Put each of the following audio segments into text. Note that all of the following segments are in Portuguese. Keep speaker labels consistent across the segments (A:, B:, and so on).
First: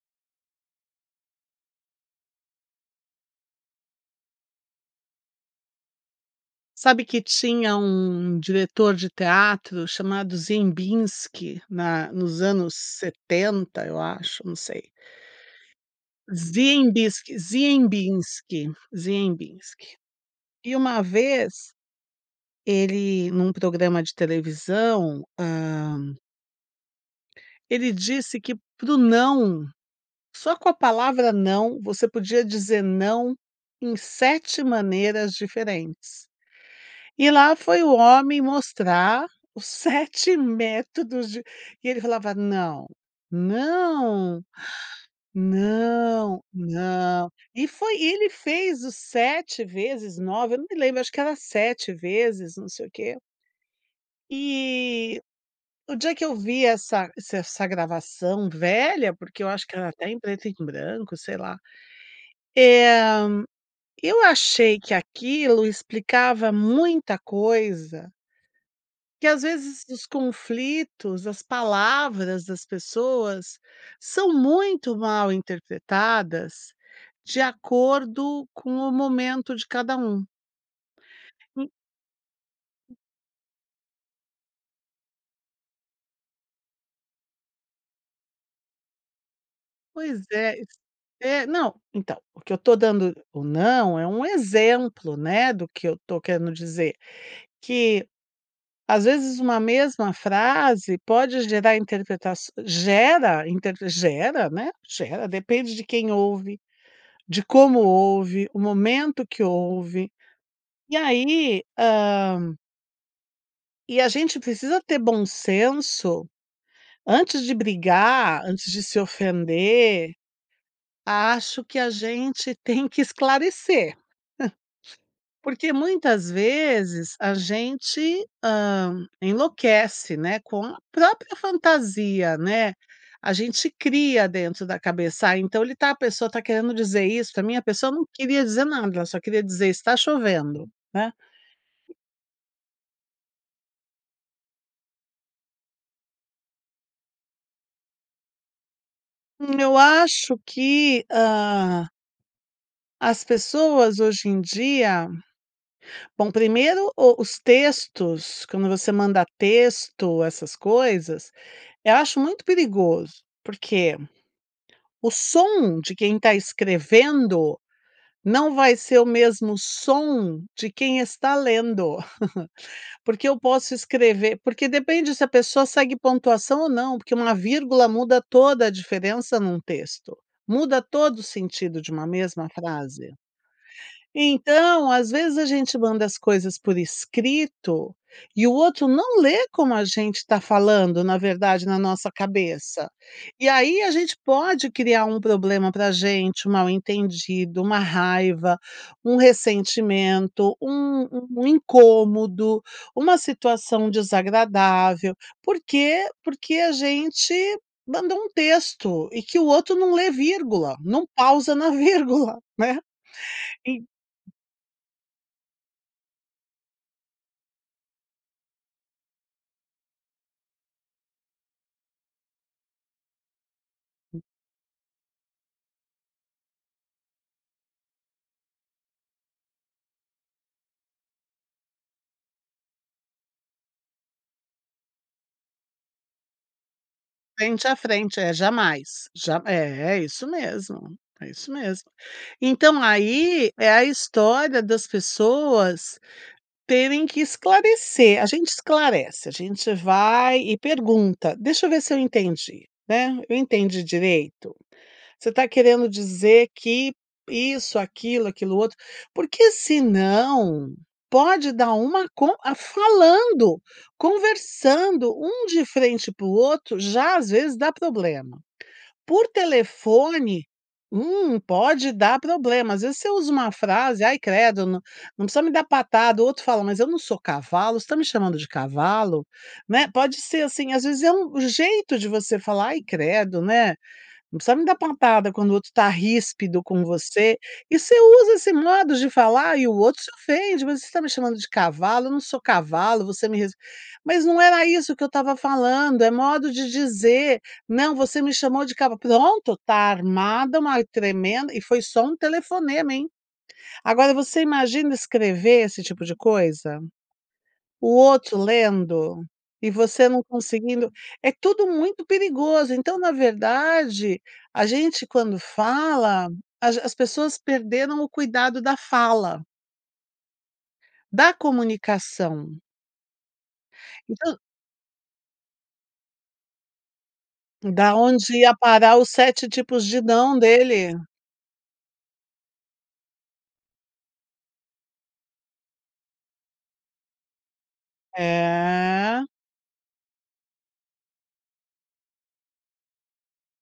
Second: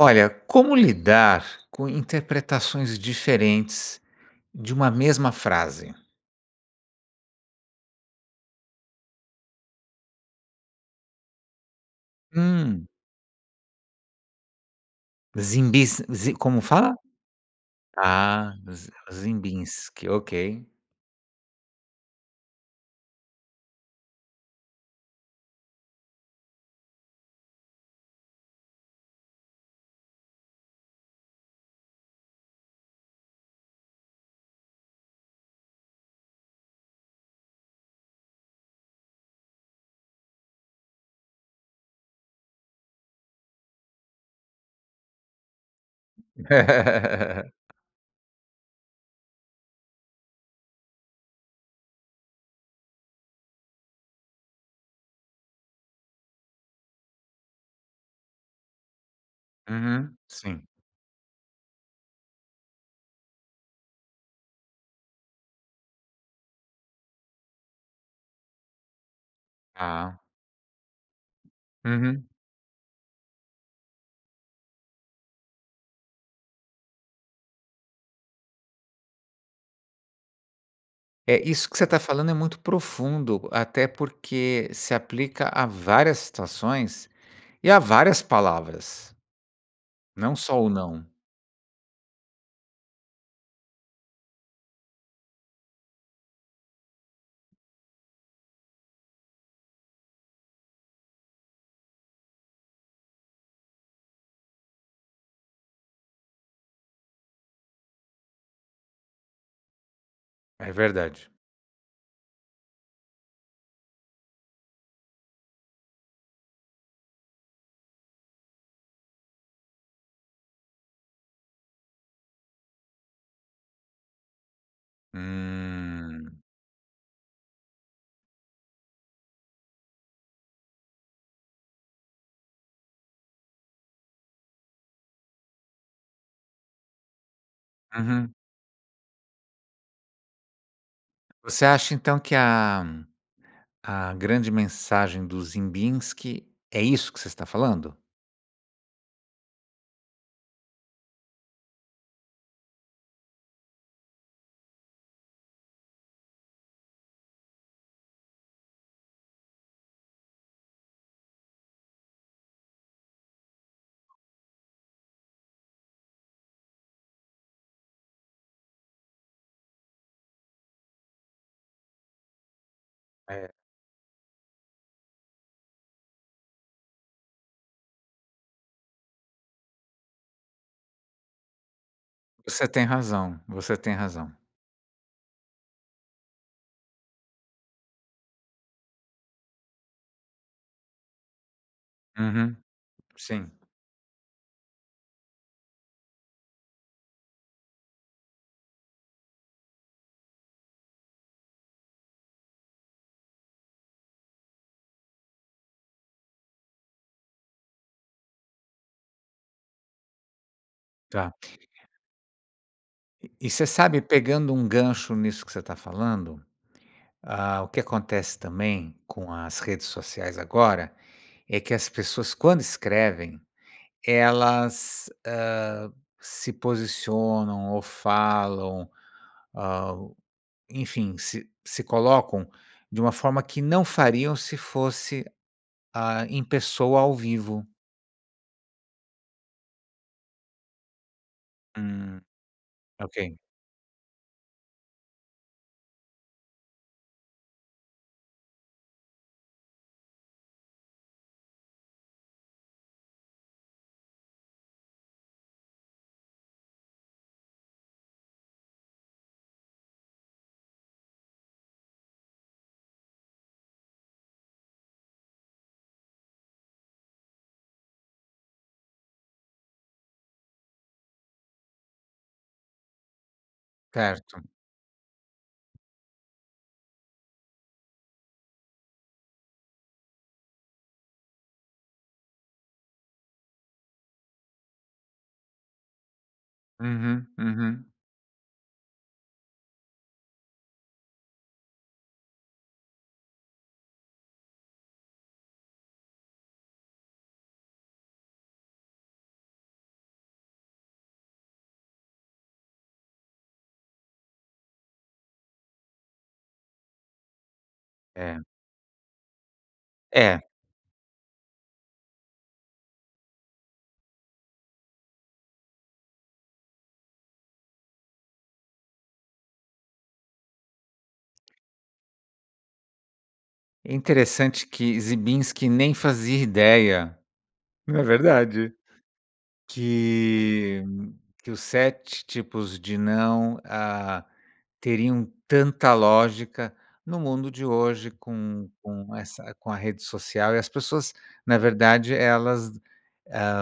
A: Olha, como lidar com interpretações diferentes de uma mesma frase?
B: Sabe que tinha um diretor de teatro chamado Ziembinski, na nos anos
A: Hum.
B: setenta, eu acho, não sei.
A: Zimbins, zi como fala?
B: Ziembiski
A: Ah,
B: Ziembinski, Ziembinski
A: Ziembinski, ok.
B: e uma vez ele, num programa de televisão hã ele disse que para o não, só com a palavra não, você podia dizer não em 7 maneiras diferentes. E lá foi o homem mostrar os 7 métodos de e ele falava: "Não, não, não, não." E foi ele fez o 7 vezes, 9, eu não me lembro, acho que era 7 vezes, não sei o quê. E o dia que eu vi essa se essa gravação. Velha porque, eu acho que ela tá
A: Uhum.
B: em preto em
A: Sim.
B: branco, sei lá, eh, eu achei que aquilo explicava muita coisa. Que às vezes os
A: Ah.
B: conflitos, as
A: Uhum.
B: palavras das pessoas são muito mal interpretadas, de acordo com o momento de cada um.
A: É isso que você tá falando é muito profundo, até porque, se aplica a várias situações e a várias palavras.
B: Pois
A: Não
B: é,
A: só
B: e
A: o
B: s
A: não.
B: eh, não, então, o que eu tô dando "O não" é um exemplo, né, do que eu tô querendo dizer. Que às vezes uma mesma frase pode gerar interpretação gera interpre gera, né, gera. Depende de quem ouve, de como ouve, o momento que ouve
A: É
B: e
A: verdade.
B: aí, hã E a gente precisa ter bom senso, antes de brigar, antes de se ofender, acho que a gente tem que esclarecer. Porque muitas
A: Hum.
B: vezes a gente, hã, enlouquece, né, com a própria fantasia, né, a gente cria dentro da cabeça, ah, então "Ele tá a pessoa tá querendo dizer isso pra mim." A pessoa não
A: Uhum.
B: queria dizer nada ela só queria dizer está chovendo, né.
A: Você acha então que a a grande mensagem do Ziembinski é isso que você está falando?
B: Hum eu acho que, hã as pessoas hoje em dia. Bom primeiro, o os textos, quando você manda texto, essas coisas, eh, acho muito perigoso. Porque o som de quem está escrevendo, não vai ser o mesmo som de quem está lendo. Porque eu
A: É.
B: posso escrever porque depende se a pessoa segue pontuação ou não, porque uma vírgula muda toda a diferença num texto, muda todo o sentido de uma mesma
A: Você tem
B: frase.
A: razão. Você tem razão.
B: Então, às vezes, a gente manda as coisas por escrito, e o outro não lê como a gente tá falando, na verdade, na nossa
A: Uhum.
B: cabeça. E
A: Sim.
B: aí a gente pode criar um problema para gente, um mal-entendido, uma raiva, um ressentimento, um um incômodo, uma situação desagradável. Porque porque a gente mandou um texto, e que o outro não lê vírgula, não
A: Tá.
B: pausa na vírgula, né.
A: E e você
B: En
A: sabe, pegando um gancho nisso que você tá falando. Ah, o que acontece também com as redes sociais agora, é que as pessoas quando escrevem, elas, hã, se posicionam ou falam, hã, o enfim, se se colocam de uma forma que não fariam se fosse, ah, em pessoa ao vivo.
B: Frente a frente. É jamais. Já é é isso mesmo é isso mesmo.
A: Hum.
B: Então
A: Ok.
B: aí é a história das pessoas terem que esclarecer. A gente esclarece, a gente vai e pergunta: "Deixa eu ver se eu entendi." Né, "Eu entendi direito? Você tá querendo dizer que isso, aquilo, aquilo outro." Porque senão pode dar uma con a falando, conversando um de frente pro outro, já às vezes dá problema. Por telefone, um pode dar problema. Às vezes você usa uma frase, ai
A: Certo.
B: credo não precisa me dar patada, o outro fala mas eu não sou cavalo, você está me chamando de cavalo? Né, pode ser assim, às vezes é um jeito de você falar, ai credo, né. Não precisa me dar patada quando o outro está ríspido com
A: Uhum.
B: você. E
A: Uhum.
B: você usa esse modo de falar, e o outro se ofende, "Mas você está me chamando de cavalo? Eu não sou cavalo, você me res mas não era isso que eu estava falando, é modo de dizer, não você me chamou de cavalo." Pronto, tá armada uma tremenda e foi só telefonema, hein. Agora você imagina escrever esse tipo de coisa, o outro
A: É.
B: lendo e você não
A: É.
B: conseguindo É tudo muito perigoso. Então, na verdade, a gente quando fala, a g as pessoas perderam o cuidado da fala. Da comunicação.
A: É
B: Então
A: interessante que ziembinski nem fazia ideia.
B: da
A: É
B: onde ia
A: verdade.
B: parar os 7 tipos de "não"
A: Que
B: dele?
A: que os 7 tipos de "não", ah, teriam tanta lógica, no mundo de hoje com com
B: É.
A: essa com a rede social e as pessoas, na verdade, elas, hã,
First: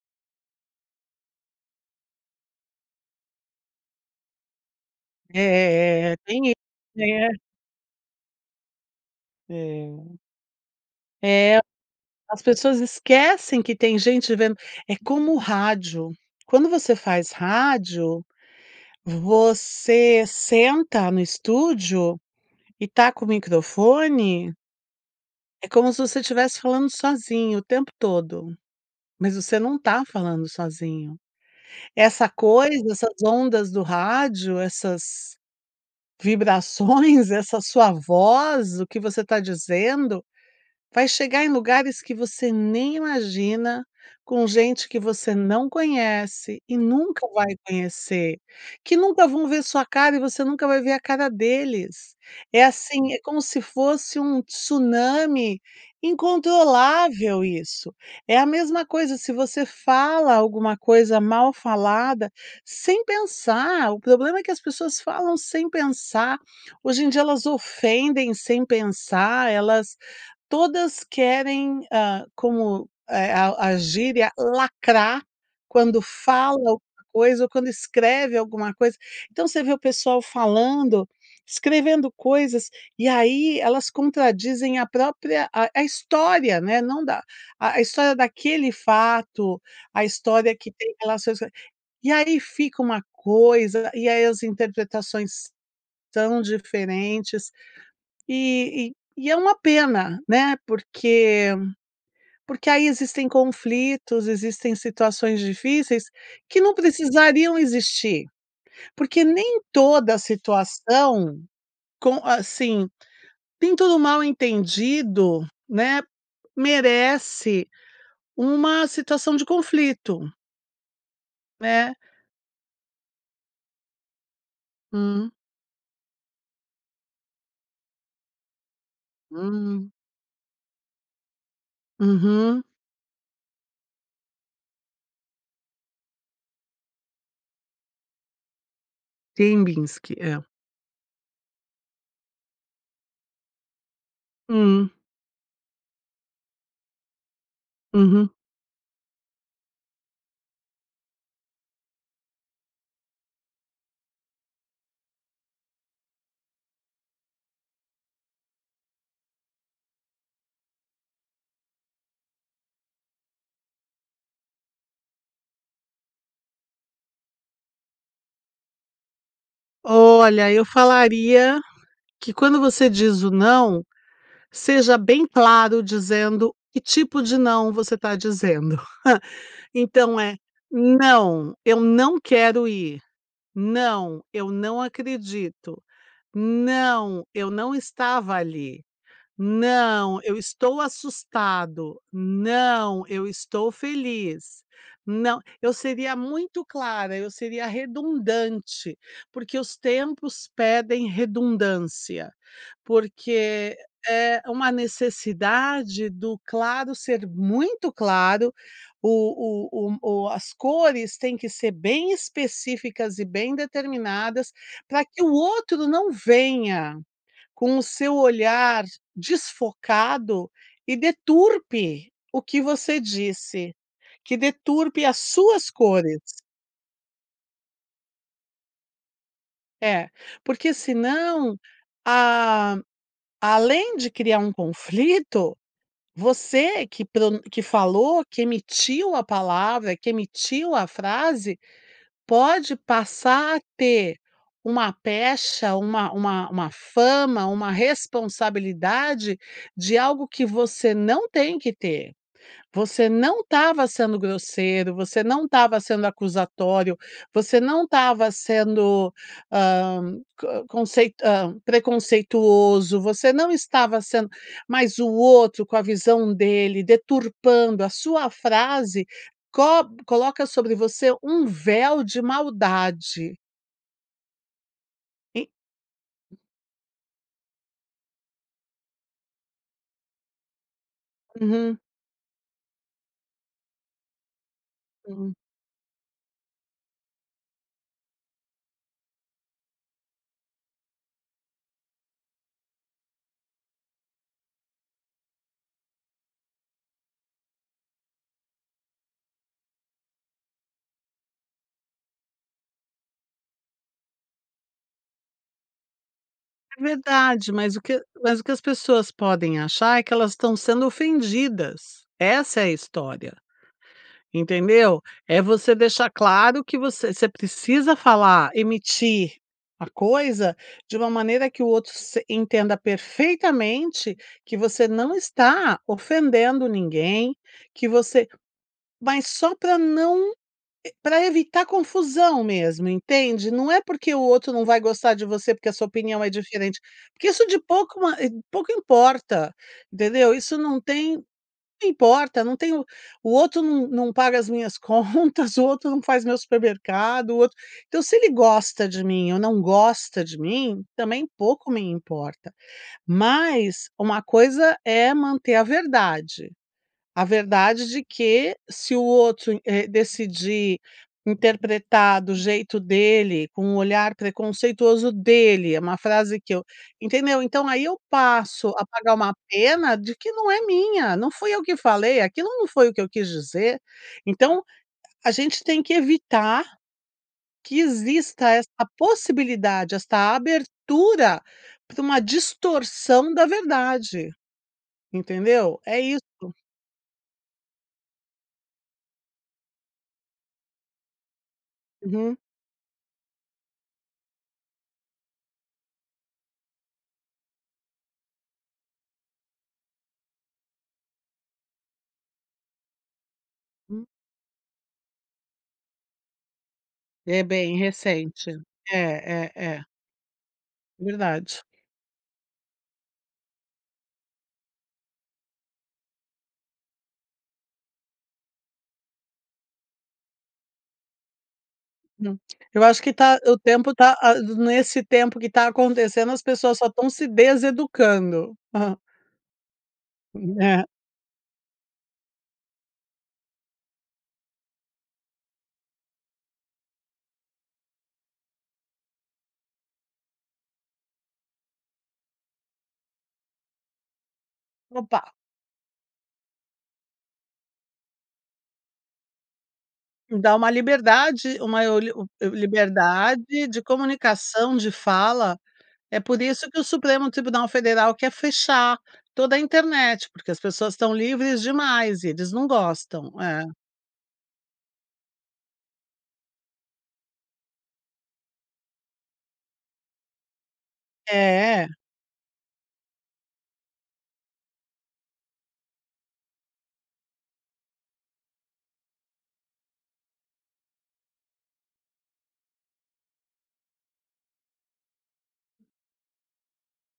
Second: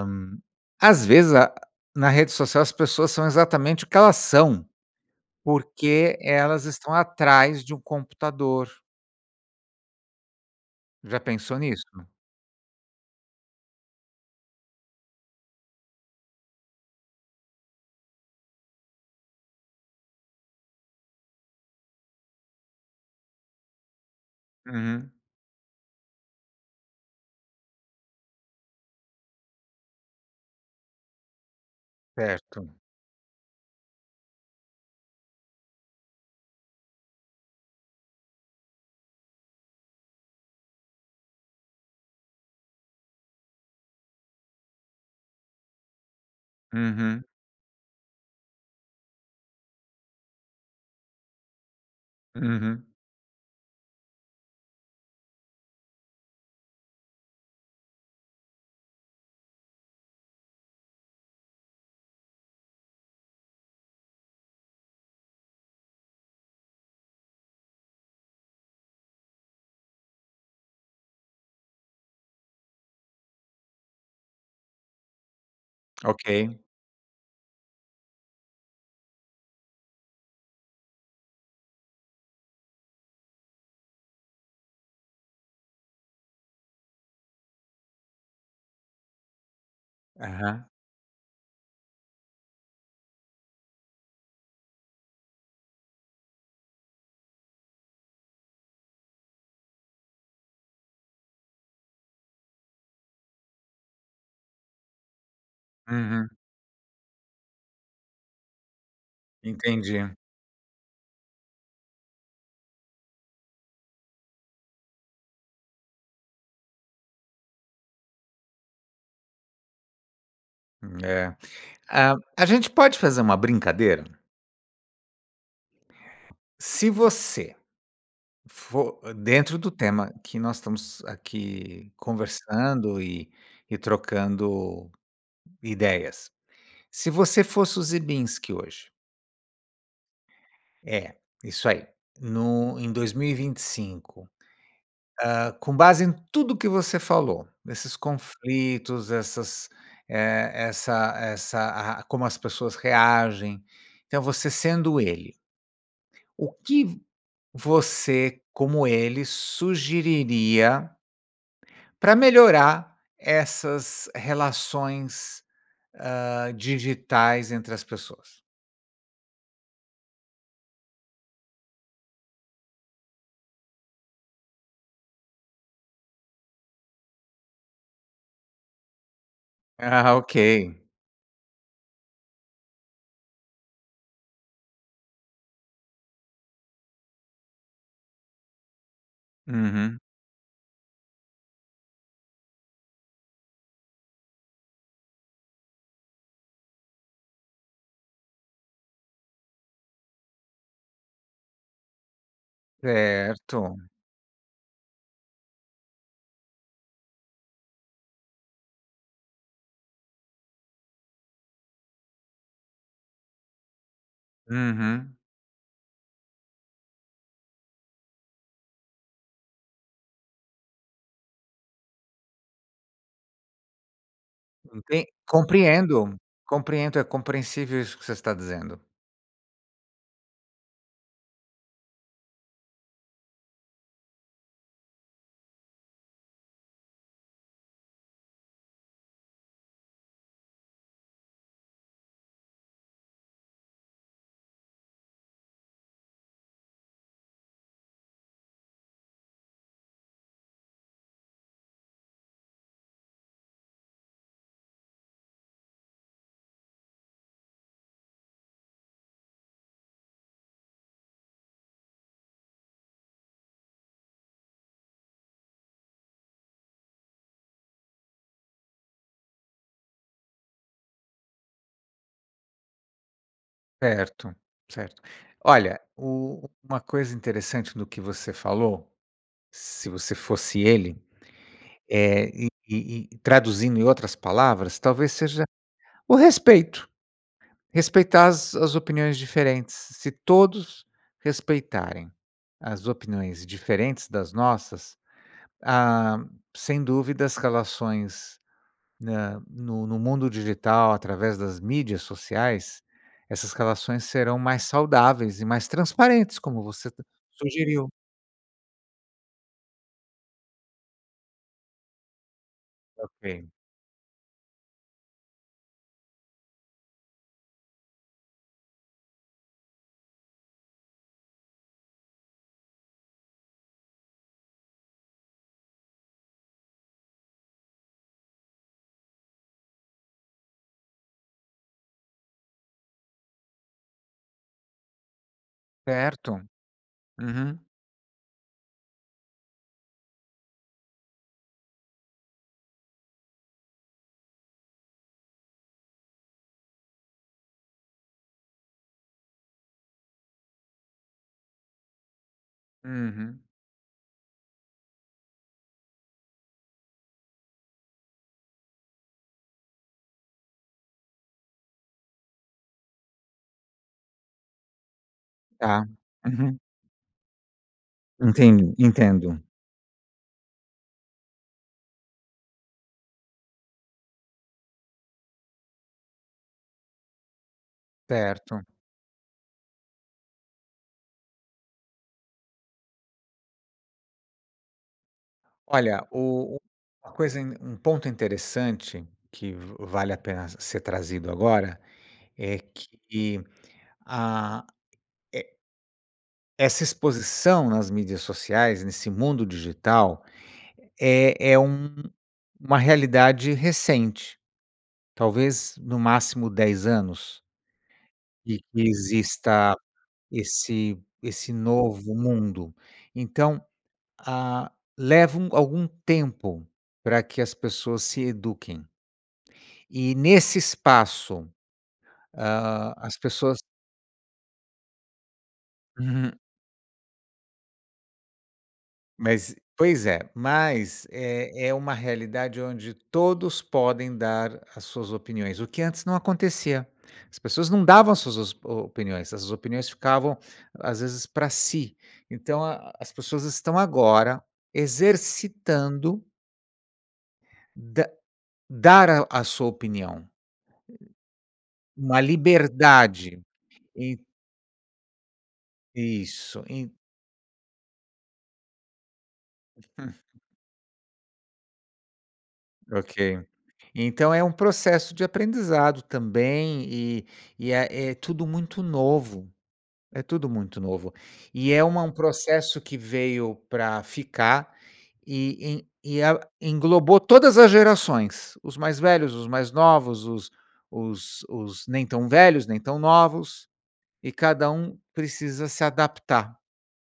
A: às vezes, a na rede social, as pessoas são exatamente o que elas são,
B: É.
A: porque
B: Tem isso,
A: elas estão
B: né?
A: atrás de um computador.
B: É.
A: Já
B: É.
A: pensou nisso?
B: As pessoas esquecem que tem gente vendo, é como o rádio. Quando você faz rádio, você senta no estúdio, e está com o microfone
A: Uhum.
B: é como se você estivesse falando sozinho o tempo todo, mas você não está falando sozinho. Essa
A: Certo.
B: coisa, essas ondas do rádio, essas vibrações, essa sua voz, o que você está dizendo vai chegar em lugares que você nem imagina, com gente que você não conhece e
A: Uhum.
B: nunca vai conhecer. Que nunca vão ver sua cara e você nunca vai ver a cara deles, é
A: Uhum.
B: assim, é como se fosse um tsunami incontrolável isso. É a mesma coisa se você fala alguma coisa mal falada sem pensar, o problema é que as pessoas falam sem pensar, hoje em dia elas ofendem sem pensar, elas todas querem, hã, como é? A a gíria lacrar, quando fala
A: Ok.
B: alguma coisa ou quando escreve alguma coisa, então você vê o pessoal falando, escrevendo coisas e aí elas contradizem a própria, a a história, né? Não da a a história daquele fato, a história
A: Aham.
B: que tem relações e aí fica uma coisa e aí as interpretações são diferentes, e e e é uma pena, né? Porque porque aí existem conflitos, existem situações difíceis
A: Uhum.
B: que não precisariam existir, porque nem
A: Entendi.
B: toda situação com, assim, nem todo mal entendido, né, merece uma situação de conflito.
A: Hum, é.
B: É.
A: A a gente pode fazer uma brincadeira?
B: Hum.
A: Se você, for dentro do
B: Hum.
A: tema que nós estamos aqui
B: Uhum.
A: conversando e e trocando ideias. Se você fosse o Ziembinski hoje?
B: Ziembinski, é.
A: É, isso aí. No em 2025,
B: Hum.
A: hã, com base em tudo o que você falou, nesses
B: Uhum.
A: conflitos, essas, eh, essa essa a como as pessoas reagem. Então você sendo ele o que v você, como ele, sugeriria pra melhorar essas relações, hã, digitais entre as pessoas?
B: Olha, eu falaria que quando você diz o não, seja bem claro dizendo que tipo de não você está dizendo.
A: Ah
B: Então é,
A: ok.
B: "Não, eu não quero ir. Não, eu não acredito. Não, eu não estava ali.
A: Uhum.
B: Não, eu estou assustado. Não, eu estou feliz. Não" Eu seria muito clara, eu seria redundante, porque os tempos pedem redundância. Porque
A: Certo.
B: é uma necessidade do claro ser muito claro. O o o o as cores têm que ser bem específicas, e bem determinadas, pra
A: Uhum.
B: que o outro não venha com o seu olhar desfocado e deturpe o que você disse. Que deturpe
A: Enten
B: as suas
A: compreendo,
B: cores.
A: compreendo, é compreensível isso que você está dizendo.
B: É, porque senão, a além de criar um conflito, você que pronun que falou que emitiu a palavra, que emitiu a frase, pode passar a ter uma pecha, uma uma uma fama, uma responsabilidade de algo que você não tem que ter. Você não estava sendo grosseiro, você não estava sendo acusatório, você não estava sendo, hã, ca conceit hã, preconceituoso, você não estava sendo mas o outro, com a visão dele, deturpando a sua frase cob coloca sobre você um véu de maldade.
A: Certo, Certo.
B: E
A: Olha, u uma coisa interessante do que você falou, se você fosse ele,
B: Uhum.
A: eh, e e e traduzindo em outras palavras, talvez
B: Hum.
A: seja o respeito. Respeitar as as opiniões diferentes. Se todos respeitarem as opiniões diferentes das nossas, ah, sem dúvida as relações na no no mundo digital, através das mídias sociais, essas relações serão mais saudáveis e mais transparentes, como
B: É
A: você
B: verdade, mas o
A: sugeriu.
B: que mas o que as pessoas podem achar, é que elas estão sendo ofendidas, essa é a história,
A: Ok.
B: entendeu? É você deixar claro que você você precisa falar, emitir a coisa de uma maneira que o outro se entenda perfeitamente que você não está ofendendo ninguém, que você mas só para não ev para evitar confusão mesmo, entende. Não é porque o outro não vai gostar de você porque a sua opinião é
A: Certo.
B: diferente, porque isso de
A: Uhum.
B: pouco pouco importa, entendeu? Isso não tem pouco importa não tem o outro não não paga as minhas contas, o outro não faz meu supermercado, o outro então se ele gosta de mim ou não gosta de mim também pouco me importa.
A: Uhum.
B: Mas uma coisa é manter a verdade, a verdade de que se o outro, eh, decidir interpretar do jeito dele, com olhar preconceituoso dele, é
A: Tá,
B: uma frase que
A: uhum.
B: eu entendeu? Então aí eu passo
A: Enten
B: a pagar uma
A: entendo.
B: pena de que não é minha, não fui eu que falei, aquilo não foi o que eu quis dizer. Então a gente tem que evitar que exista
A: Certo.
B: essa possibilidade, esta abertura pra uma distorção da verdade. Entendeu? É
A: Olha,
B: isso.
A: o o uma coisa um ponto interessante que va vale a pena ser trazido agora
B: Uhum.
A: é que a é essa exposição nas mídias sociais, nesse mundo digital, é é um uma realidade
B: Hum.
A: recente, talvez no máximo 10 anos.
B: É bem recente.
A: De que
B: É é
A: exista
B: é.
A: esse esse
B: Verdade.
A: novo mundo, então, ah, leva um algum tempo pra que as pessoas se eduquem. E, nesse espaço,
B: Hum. Eu
A: ah,
B: acho que
A: as
B: tá o
A: pessoas
B: tempo tá a nesse tempo que tá
A: Uhum.
B: acontecendo as pessoas só estão se deseducando. Ah.
A: Mas, pois é,
B: É.
A: mas é é uma realidade onde todos podem dar as suas opiniões, o que antes não acontecia. As pessoas não davam as suas o opiniões, as opiniões ficavam às vezes pra si. Então, a as pessoas estão agora
B: Opa.
A: exercitando da dar à sua opinião.
B: Dá uma liberdade, uma oli
A: Uma liberdade.
B: liberdade de
A: En
B: comunicação, de fala, é por
A: Isso,
B: isso que o
A: en
B: Supremo Tribunal Federal quer fechar toda a internet,
A: [unintelligible]
B: porque as pessoas estão livres demais e eles não gostam.
A: Ok.
B: É.
A: Então é um processo de aprendizado também e e é é tudo muito novo, é tudo muito novo. E é
B: É.
A: uma um processo que veio pra ficar e e el englobou todas as gerações, os mais velhos, os mais novos, os os os nem tão velhos, nem tão novos e cada um precisa se adaptar.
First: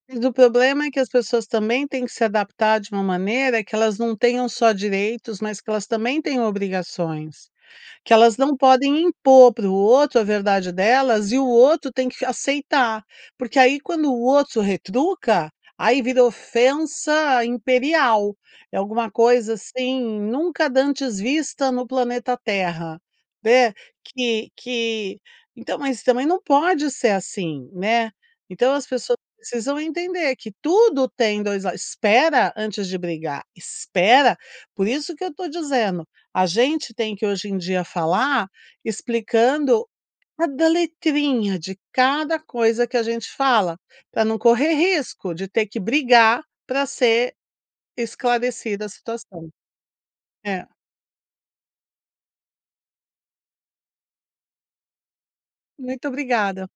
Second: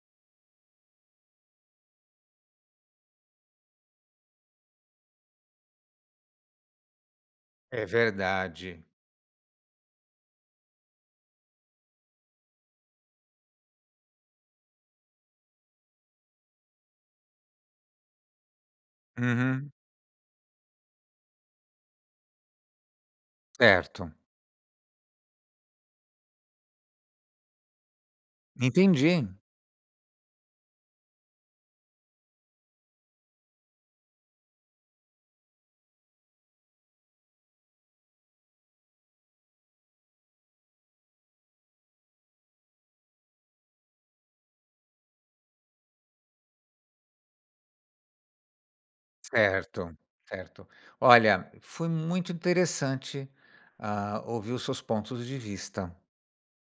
B: E do problema é que as pessoas também têm que se adaptar de uma maneira, que elas não tenham só direitos, mas que elas também tenham obrigações.
A: É
B: Que elas não
A: verdade.
B: podem impor pro outro a verdade delas e o outro tem que aceitar. Porque aí quando o outro retruca, aí virou ofensa imperial, é alguma coisa
A: Uhum.
B: assim, nunca dantes vista no planeta terra, né.
A: Certo.
B: Que que então mas também não pode ser assim, né. Então as pessoas
A: Entendi.
B: precisam entender que tudo tem 2 lados espera antes de brigar, espera. Por isso que eu tô dizendo, a gente tem que hoje em dia falar explicando cada letrinha de cada coisa que a gente fala, para não correr risco de ter que brigar para ser esclarecida a situação.
A: Certo,
B: É.
A: certo. Olha, foi muito interessante, ah, ouvir os seus pontos de vista.
B: Muito obrigada.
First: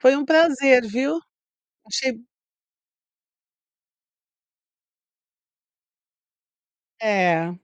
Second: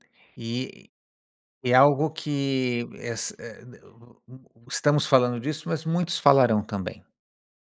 B: Foi um prazer,
A: E
B: viu?
A: é algo
B: Achei
A: que es e e d u u estamos falando disso, mas muitos falarão também.
B: É.